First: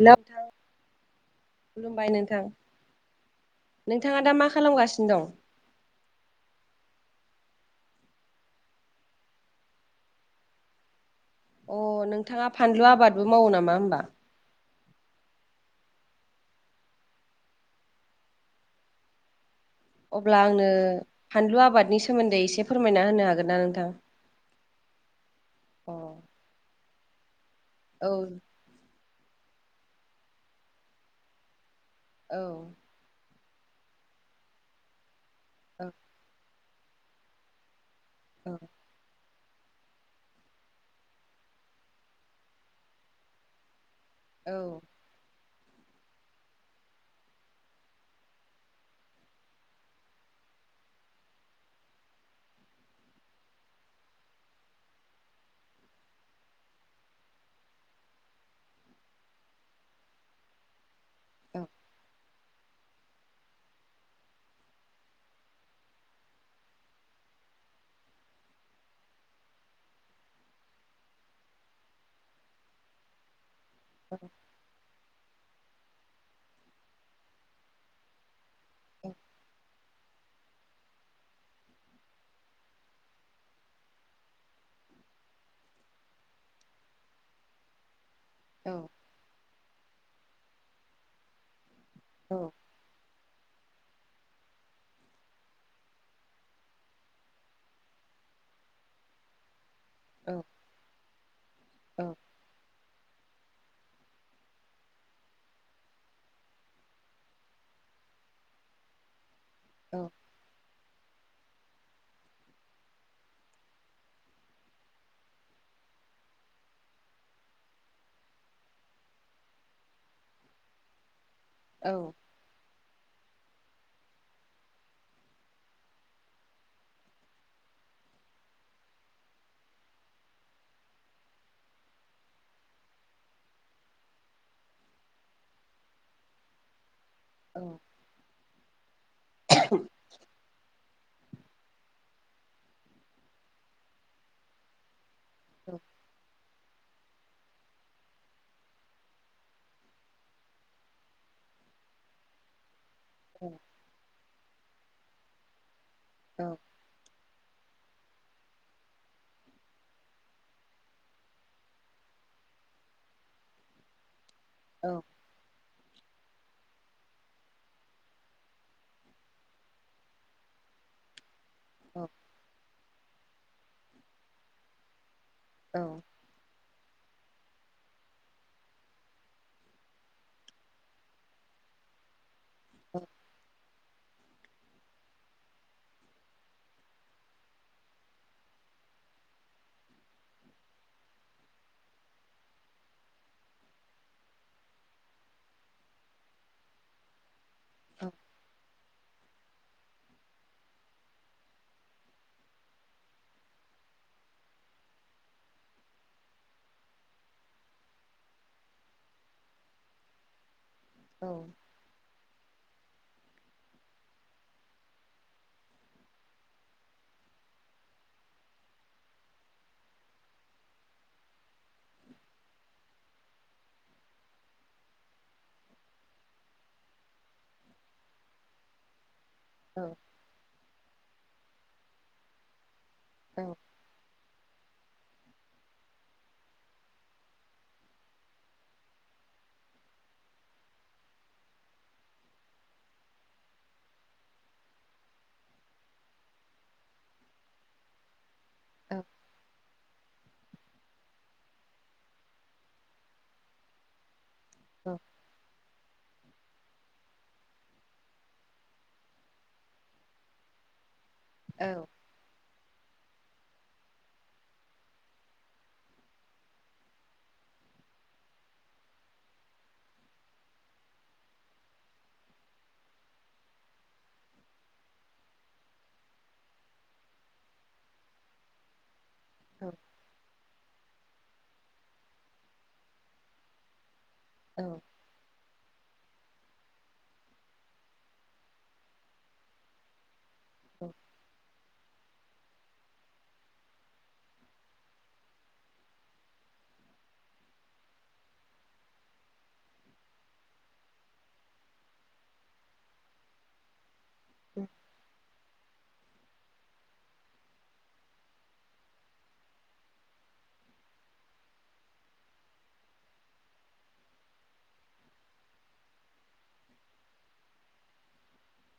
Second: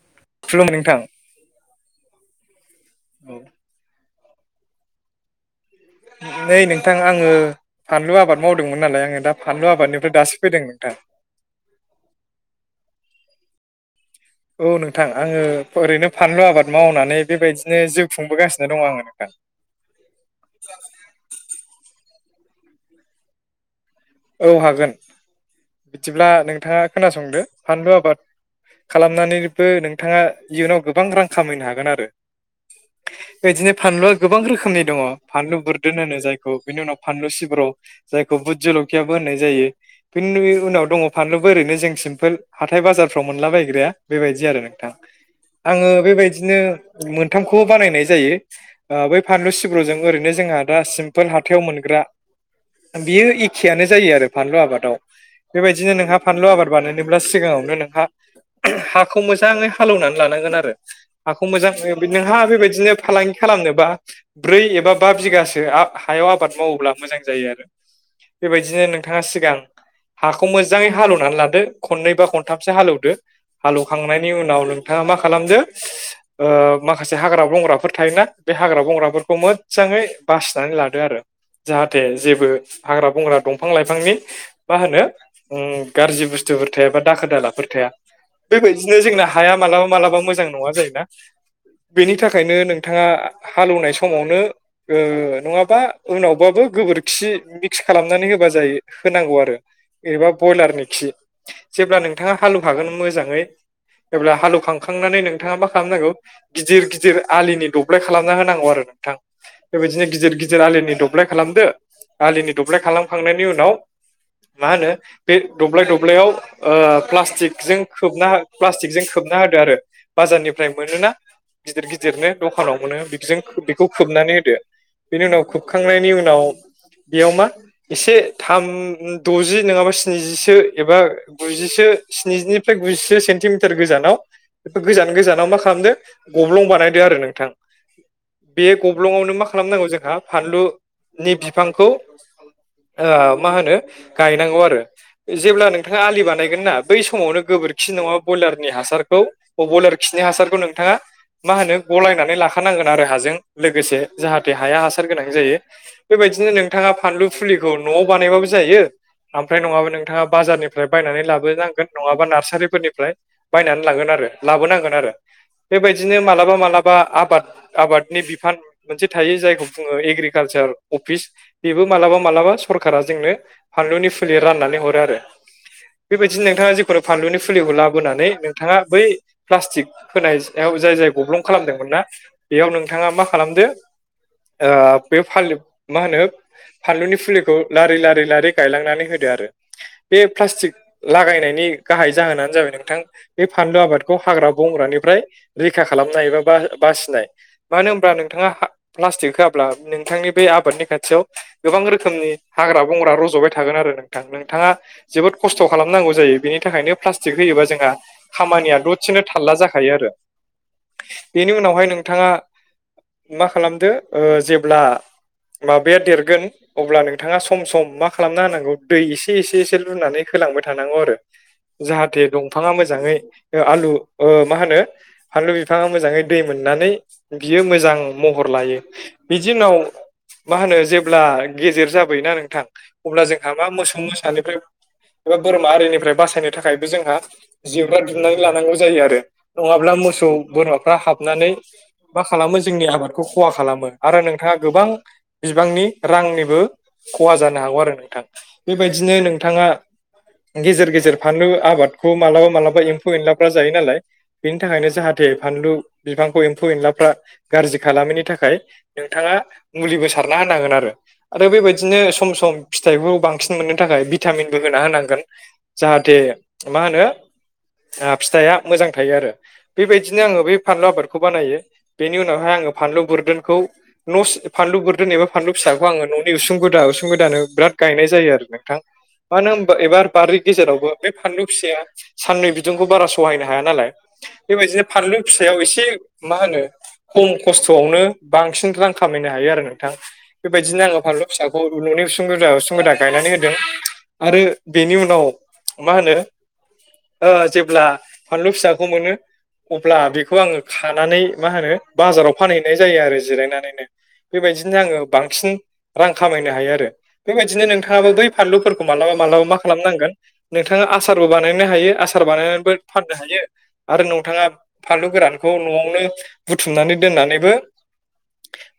Hello खुलुमबाय नोंथां खुलुमबाय नोंथां नोंथाङा दा मा खालामगासिनो दं [unintelligible] नै नोंथां आङो फानलु आबाद मावदोंमोन नालाय आङो दा फानलु आबादनिफ्राय दासो फैदों नोंथां अ नोंथाङा फानलु आबादबो मावो नामा होमबा औ नोंथां आङो ओरैनो फानलु आबाद मावनानै बेबायदिनो जिउ खुंबोगासिनो दङ आङो नोंथां अब्ला आंनो फानलु आबादनि सोमोन्दै एसे फोरमायना होनो हागोन ना नोंथां औ हागोन अ बिदिब्ला नोंथाङा खोनासंदो फानलु औ आबाद खालामनानैबो नोंथाङा इयुनाव गोबां रां खामायनो हागोन आरो औ बेदिनो फानलुआ गोबां रोखोमनि दङ फानलु औ बुरदोन होनो जायखौ बिनि उनाव फानलु सिब्राव जायखौ औ बुध जल होननाय जायो बे उनाव दङ फानलुबो ओरैनो जों सिमपोल हाथाय बाजारफ्राव मोनला बायग्राया बेबायदि औ आरो नोंथां आङो बेबायदिनो मोनथामखौबो बानायनाय जायो बै फानलु सिब्रुजों ओरैनो जोंहा दा सिमपोल हाथायाव मोनग्रा बेयो खियानो जायो आरो फानलु आबादाव बेबायदिनो नोंहा फानलु आबाद बानायनोब्ला सिगाङावनो नोंहा। हाखौ मोजाङै हालौवनानै लानांगोन आरो हाखौ औ मोजाङै नोंहा बेबायदिनो फालांगि खालामनोबा ब्रै एबा बा बिगासो हायाव आबाद मावोब्ला मोजां जायो आरो। बेबायदिनो नोंथाङा सिगां हाखौ मोजाङै हालेवनानै लादो खननै बा खनथामसो हालौवदो। हालौवखांनायनि उनाव नोंथाङा मा खालामदो ओ माखासे हाग्रा बंग्राफोर थायोना। बे हाग्रा बंग्राफोरखौ मोजाङै बासिनानै लादो आरो जाहाथे जेबो हाग्रा बुंग्रा दंफां लाइफांनि मा होनो ओं गाज्रि बुस्थुफोर थाया बा दाखोर दालाफोर थाया। औ बेबायदिनो जोंना हाया मालाबा मालाबा मोजां नङा जायोना। बेनि थाखायनो नोंथाङा। हालौवनाय समावनो ओ नङाबा उनावबाबो गोबोरखि। थि खालामनानै होबा जायो होनांगौ आरो। एबा औ बयलारनि खि जेब्ला औ नोंथाङा हालौवफागोन मोजाङै एब्ला हालोवखांखांनानै नोंथाङा मा खालामनांगौ गिदिर गिदिर आलिनि दब्लाय खालामना होनांगौ आरो नोंथां। औ बेबायदिनो गिदिर गिदिर आलिनि दब्लाय खालामदो आलिनि दब्लाय खालामखांनायनि उनाव मा होनो बे दब्लाय दब्लायाव ओ प्लास्टिकजों खोबना प्लास्टिकजों खोब ना होदो आरो बाजारनिफ्राय मोनो ना गिदिर गिदिरनो दखानाव मोनो। बेजों बेखौ खोबनानै होदो बेनि उनाव खोबखांनायनि उनाव बेयाव मा एसे थाम द'जि नङाबा स्निजिसो एबा गुजिसो। स्निजिनिफ्राय गुजिसे सेन्टिमिटार गोजानाव बेफोर गोजान गोजानाव मा खालामदो गब्लं बानाय। दो आरो नोंथां बे गब्लंआवनो मा खालामनांगौ जोंहा फानलु नि बिफांखौ ओ मा होनो गायनांगौ आरो। जेब्ला नोंथाङा आलिबान नायगोन ना बै समावनो गोबोरखि नङा बयलारनि हासारखौ बयलार खिनि हासारखौ नोंथाङा मा होनो गलायनानै लाखानांगोन। आरो हाजों लोगोसे जाहाथे हाया हासार गोनां जायो बेबायदिनो नों फानलु फुलिखौ न'आव बानायबाबो जायो। ओमफ्राय नङाबा नोंथाङा बाजारनिफ्राय बायनानै लाबोनांगोन नङाबा नार्सारिफोरनिफ्राय बायनानै लांगोन आरो। लाबोनांगोन आरो बेबायदि। दिनो मालाबा मालाबा आबाद आबादनि बिफान मोनसे थायो जायखौ बुङो एग्रिकालसार। अफिस बेबो मालाबा मालाबा सरखारा जोंनो फानलुनि फुलि राननानै हरो आरो। औ बेबायदिनो नोंथाङा जे फोर फानलुनि फुलिखौ लाबोनानै नोंथाङा बै प्लास्टिक होनायायाव जाय जाय गब्लं खालामदोंमोन। ना बेयाव नोंथाङा मा खालामदो ओ बे फा मा होनो फानलुनि फुलिखौ लारि लारि लारि गायलांनानै होदो आरो। बे प्लास्टिक लागायनायनि गाहाय जाहोनानो जाबाय नोंथां बे फानलु आबादखौ हाग्रा बंग्रा। निफ्राय रैखा खालामनाय एबा बा-बासिनाय। मानो होनब्ला नोंथाङा प्लास्टिक होआब्ला नोंथांनि बे आबादनि खाथियाव गोबां रोखोमनि हाग्रा बंग्रा रज'बाय थागोन आरो नोंथां नोंथाङा जोबोद खस्थ' खालामनांगौ जायो। बेनि थाखायनो फ्लास्तिख होयोबा जोंहा खामानिया दसेनो थालला जाखायो आरो। बेनि उनावहाय नोंथाङा मा खालामदो ओ जेब्ला माबाया देरग गोन अब्ला नोंथाङा सम सम मा खालामना होनांगौ दै एसे एसे एसे लुनानै होलांबाय थानांगौ आरो। जाहाथे दंफाङा मोजाङै आलु ओ मा होनो फानलु बिफाङा मोजाङै दै मोनो। नानै बियो मोजां महर लायो। बिदि उनाव मा होनो जेब्ला गेजेर जाबोयोना नोंथां। अब्ला जोंहा मा मोसौ मोसानिफ्राय। एबा बोरमा आरिनिफ्राय बासायनो थाखायबो जोंहा जिउरा दुमनानै लानांगौ जायो आरो नङा। ब्ला मोसौ बोरमाफ्रा हाबनानै मा खालामो जोंनि आबादखौ खहा खालामो आरो नोंथाङा गोबां गोबां बिबांनि रांनिबो खहा जानो हागौ आरो नोंथां बेबायदिनो नोंथाङा गेजेर गेजेर फानलु आबादखौ मालाबा मालाबा एम्फौ एनलाफ्रा जायो नालाय बेनि थाखायनो जाहाथे फानलु बिफांखौ एम्फौ एनलाफ्रा गाज्रि खालामैनि थाखाय नोंथाङा मुलिबो सारना होनांगोन आरो। आरो बेबायदिनो सम सम फिथाइखौ बांसिन मोननो थाखाय भिटामिनबो होना होनांगोन जाहाथे मा होनो ओ फिथाइआ मोजां थायो आरो। बेबायदिनो आङो बै फानलु आबादखौ बानायो बेनि उनावहाय आं फानलु बोरदोनखौ नस फानलु बोरदोन एबा फानलु फिसा खौ आङो न'नि उसुं गोदा उसुं गोदानो बिराद गायनाय जायो आरो नोंथां। मानो औ होनबा एबार बारि गेजेरावबो बे फानलु फिसाया साननै बिदुंखौ बारा सहायनो हाया नालाय बेबायदिनो फानलु फिसायाव एसे मा होनो खम खस्थ'आवनो बांसिन रां खामायनो हायो आरो नोंथां। बेबायदिनो आङो फानलु फिसाखौ न'नि उसुं सुं गुदा उसुं गुदा गायनानै होदों आरो बेनि उनाव मा होनो ओ जेब्ला फानलु फिसाखौ मोनो अब्ला बेखौ आङो खानानै मा होनो बाजाराव फानहैनाय जायो आरो जिरायनानैनो। बेबायदिनो आङो बांसिन रां खामायनो हायो आरो। बेबायदिनो नोंथाङाबो बै फानलुफोरखौ मालाबा मालाबा मा खालामनांगोन नोंथाङा आसारबो बानायनो हायो आसार बानायनानैबो फाननो हायो। आरो नोंथाङा फानलु गोरानखौ न'आव नो बुथुमनानै दोननानैबो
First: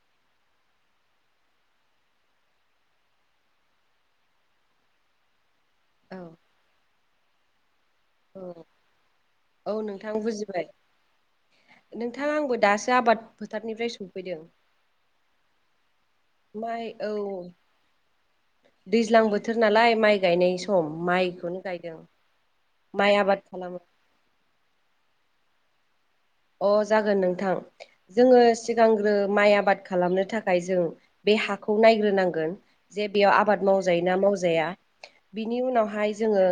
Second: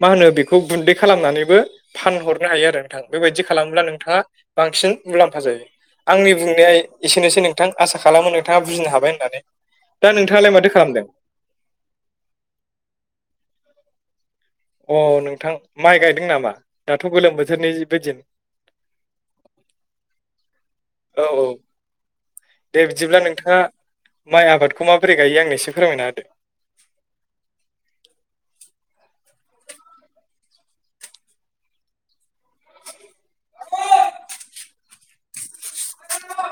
मा होनो बेखौ गुन्दै खालामनानैबो फानहरनो हायो आरो नोंथां बेबायदि खालामोब्ला नोंथाङा बांसिन मुलाम्फा जायो। आंनि बुंनाया एसेनोसै नोंथां आसा खालामो नोंथाङा औ बुजिनो हाबाय होननानै। औ दा नोंथां नोंथाङालाय बुजिबाय माथो खालामदों नोंथां। आंबो दासो आबाद फोथारनिफ्राय सौ अ नोंथां माइ गायदों नामा? माइ दाथ' औ गोलोम बोथोरनिबो दिन। दैज्लां बोथोर नालाय माइ गायनाय सम औ औ माइखौनो गायदों। दे माइ बिदिब्ला आबाद नोंथाङा खालामो माइ आबादखौ माबोरै गायो आंनो एसे फोरमायना होदो। अ जागोन नोंथां। जोङो सिगांग्रो माइ आबाद खालामनो थाखाय जों बे हाखौ नायग्रोनांगोन जे बेयाव आबाद मावजायोना मावजाया बिनि उनावहाय जोङो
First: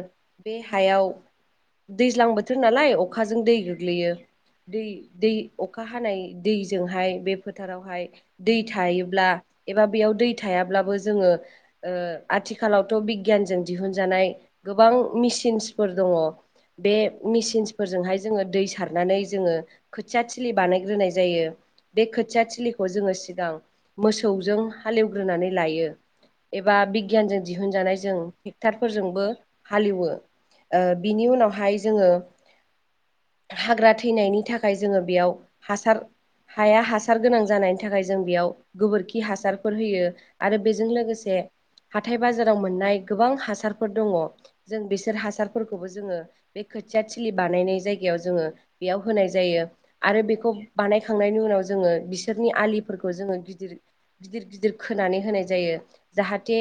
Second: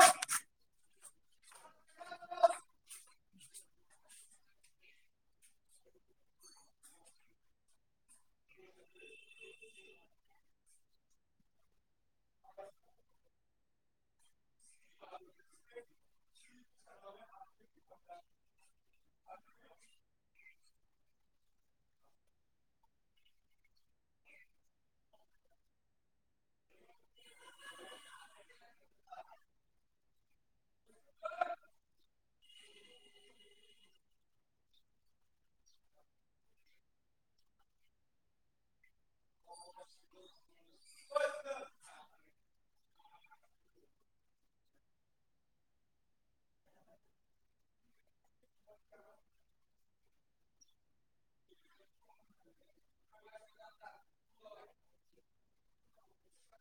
बे हायाव दैज्लां बोथोर नालाय अखाजों दै गोग्लैयो। दै दै अखा हानाय दैजोंहाय बे फोथारावहाय दै थायोब्ला एबा बेयाव दै थायाब्लाबो जोङो ओ आथिखालावथ' बिगियानजों दिहुनजानाय गोबां मेसिनसफोर दङ'। बे मेसिनसफोरजोंहाय जोङो दै सारनानै जोङो खोथिया थिलि बानायग्रोनाय जायो। बे खोथिया थिलिखौ जोङो सिगां मोसौजों हालेवग्रोनानै लायो। एबा बिगियानजों दिहुनजानाय जों ट्रेक्टरफोरजोंबो हालएवो। ओ बिनि उनावहाय जोङो हाग्रा थैनायनि थाखाय खाय जोङो बेयाव हासार हाया हासार गोनां जानायनि थाखाय जों बेयाव गोबोरखि खि हासारफोर होयो। आरो बेजों लोगोसे हाथाय बाजाराव मोननाय गोबां हासारफोर दङ' जों बिसोर हासारफोरखौबो जोङो बे खोथिया थिलि बानायनाय जायगायाव जोङो बेयाव होनाय जायो आरो बेखौ बानाय खांनायनि उनाव जोङो बिसोरनि आलिफोरखौ जोङो गिदिर गिदिर गिदिर खोनानै होनाय जायो। जाहाथे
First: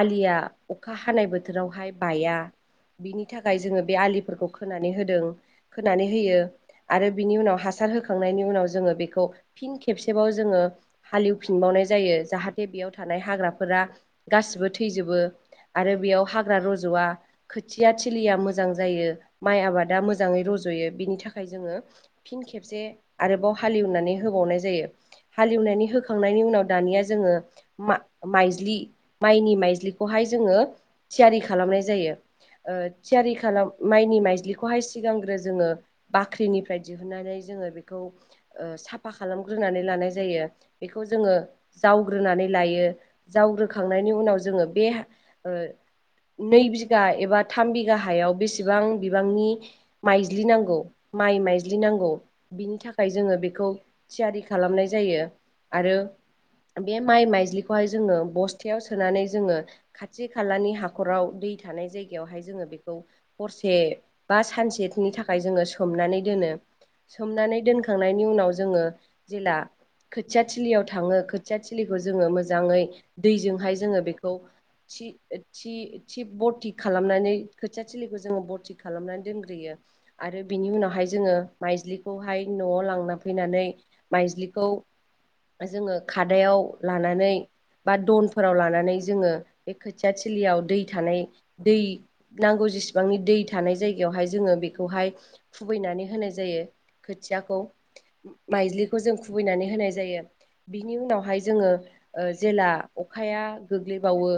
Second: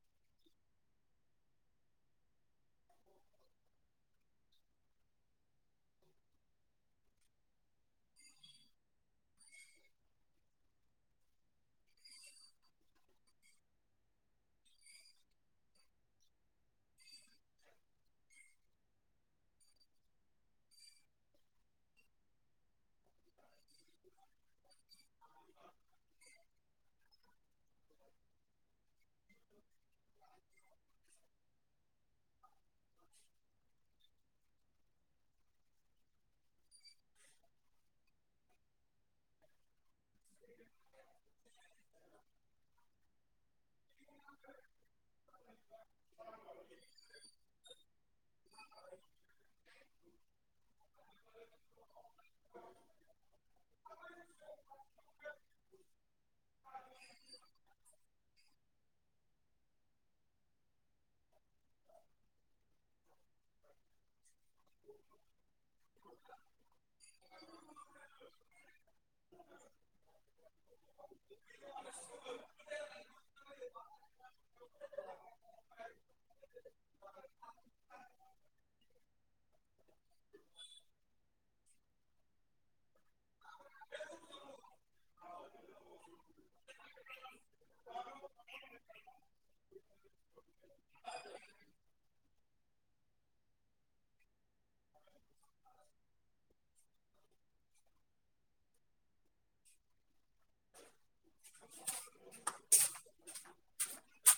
आलिया अखा हानाय बोथोरावहाय बाया। बिनि थाखाय जोङो बे आलिफोरखौ खोनानै होदों, खोनानै होयो। आरो बिनि उनाव हासार होखांनायनि उनाव जोङो बेखौ फिन खेबसेबाव जोङो हालेवफिनबावनाय जायो। जाहाथे बेयाव थानाय हाग्राफोरा गासिबो थैजोबो। आरो बेयाव हाग्रा रज'वा खोथिया थिलिया मोजां जायो माइ आबादा मोजाङै र जयो बिनि थाखाय जोंङो फिन खेबसे आरोबाव हालएवनानै होबावनाय जायो। हालिवनानै होखांनायनि उनाव दानिया जोङो मा-माइज्लि माइनि माइज्लिखौहाय जोङो थियारि खालामनाय जायो। ओ थियारि खालाम माइनि माइज्लिखौहाय सिगांग्रो जोङो बाख्रिनि फ्राय दिहुनन्नानै जोङो बेखौ ओ साफा खालामग्रोनानै लानाय जायो बेखौ जोङो जावग्रोनानै लायो जावग्रोखांनायनि उनाव जोङो बे हा ओ नै बिघा एबा थाम बिगा हायाव बेसेबां बिबांनि माइज्लि नांगौ माइ माइज्लि नांगौ बिनि थाखाय जोङो बेखौ थियारि खालामनाय जायो आरो बे माइ माइज्लिखौहाय जोङो बस्थायाव सोनानै जोङो खाथि खालानि हाखराव दै थानाय जायगायावहाय जोङो बेखौ हरसे बा सानसेनि थाखाय जोङो सोमनानै दोनो सोमनानै दोनखांनायनि उनाव जोङो जेला खोथिया थिलियाव थाङो खोथिया थिलिखौ जोङो मोजाङै दैजोंहाय जोङो बेखौ थि ओ थि थि बथि खालामनानै खोथिया थलिखौ जोङो बरथिक खालामनानै दोनग्रोयो आरो बिनि उनावहाय जोङो माइज्लिखौहाय न'आव लांना फैनानै माइज्लिखौ जोङो खादायाव लानानै बा दनफोराव लानानै जोङो बे खोथिया थलियाव दै थानाय दै नांगौ जेसिबांनि दै थानाय जायगायावहाय जोङो बेखौहाय खुबैनानै होनाय जा जायो खोथियाखौ माइज्लिखौ जों खुबैनानै होनाय जायो। बिनि उनावहाय जोङो ओ जेला अखाया गोग्लैबावो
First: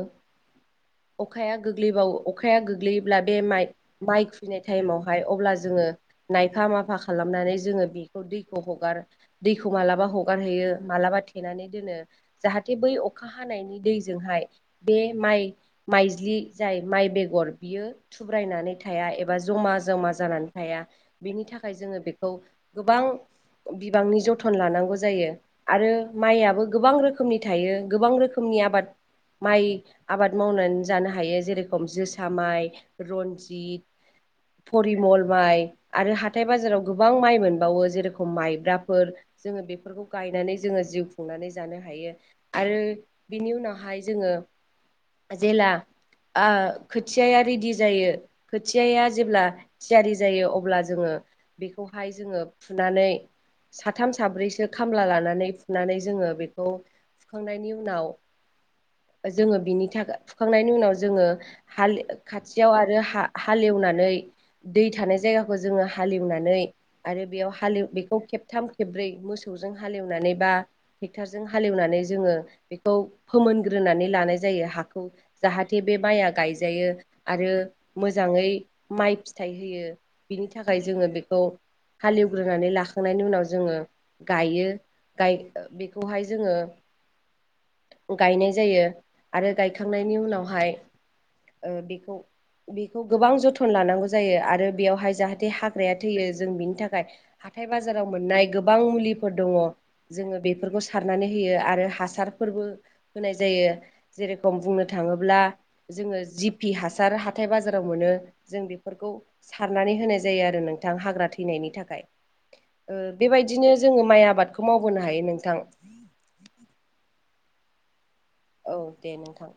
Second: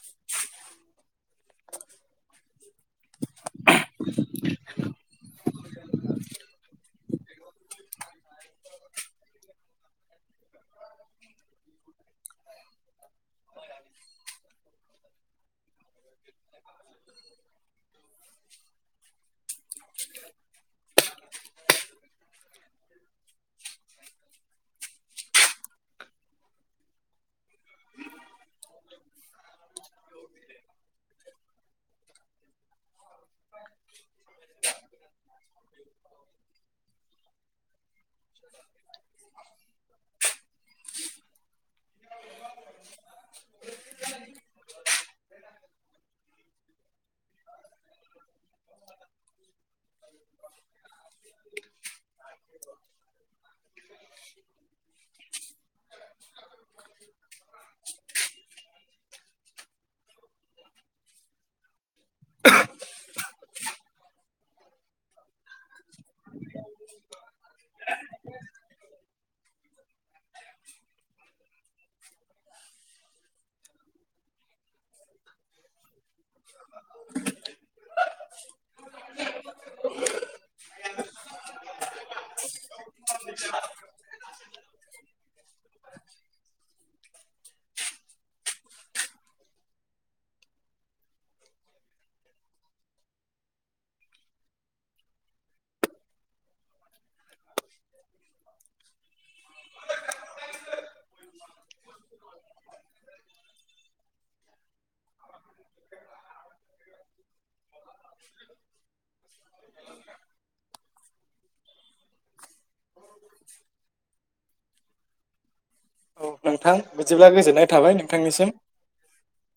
अखाया गोग्लैबावो अखाया गोग्लैयोब्ला बे माइ माइ खुबैनाय टाइमावहाय अब्ला जों ङो नायफा मा सफा खालामनानै जोङो बेखौ दैखौ हगार दैखौ मालाबा हगारहैयो मालाबा थेनानै दोन जाहाथे बै अखा हानायनि दैजोंहाय बे माइ माइज्लि जाय माइ बेगर बियो थुब्रायनानै थाया एबा जमा जमा जानानै थाया बेनि थाखाय थाखाय जोङो बेखौ गोबां बिबांनि जथन लानांगौ जायो आरो माइयाबो गोबां रोखोमनि थायो गोबां रोखोमनि आबाद माइ आबाद मावनानै जानो हायो जेरखम जोसा माइ रन्जित फरिमल माइ आरो हा थाइ बाजाराव गोबां माइ मोनबावो जेरखम माइब्राफोर जोङो बेफोरखौ गायनानै जोङो जिउ खुंनानै जानो हायो आरो बिनि उनावहाय जोङो जेला ओ खोथ खोथियाया रेडि जायो खोथियाया जेब्ला थियारि जायो अब्ला जोङो बेखौहाय जोङो फुनानै साथाम साब्रैसो खामला लानानै फुनानै जोङो बेखौ फुखांनायनि उनाव जोङो बिनि थाखा फुखांनायनि उनाव जोङो हाल खाथियाव आरो हा हालेवनानै दै थानाय जायगाखौ जोङो हालेवनानै आरो बेयाव हाले बेखौ खेबथाम खेब्रै मोसौजों हालेवनानै बा ट्रेक्टरजों हालेवनानै जोङो बेखौ फोमोनग्रोनानै लानाय जायो हाखौ जाहाथे बे माइआ गायजायो आरो मोजाङै माइ फिथाइ होयो बिनि था थाखाय जोङो बेखौ हालेवग्रोनानै लाखांनायनि उनाव जोङो गायो गाइ बेखौहाय जोङो गायनाय जायो आरो गायखांनायनि उनावहाय ओ बेखौ बेखौ गोबां जोथोन लानांगौ जायो आरो बेवहाय जाहाथे हाग्राया थैयो जों बिनि थाखाय हाथाय बाजाराव मोननाय गोबां मुलिफोर दङ' जोङो बेफोरखौ सारनानै होयो आरो हासार बो होनाय जायो जेरेखम बुंनो थाङोब्ला जोङो जिपि हासार हाथाय बाजा बाराव मोनो जों बेफोरखौ सारनानै होनाय जायो आरो नोंथां हाग्रा थैनायनि थाखाय ओ बेबायदिनो जोङो माइ आबादखौ मावबोनो हायो नोंथां। औ नोंथां बिदिब्ला गोजोननाय थाबाय नों औ दे नोंथां।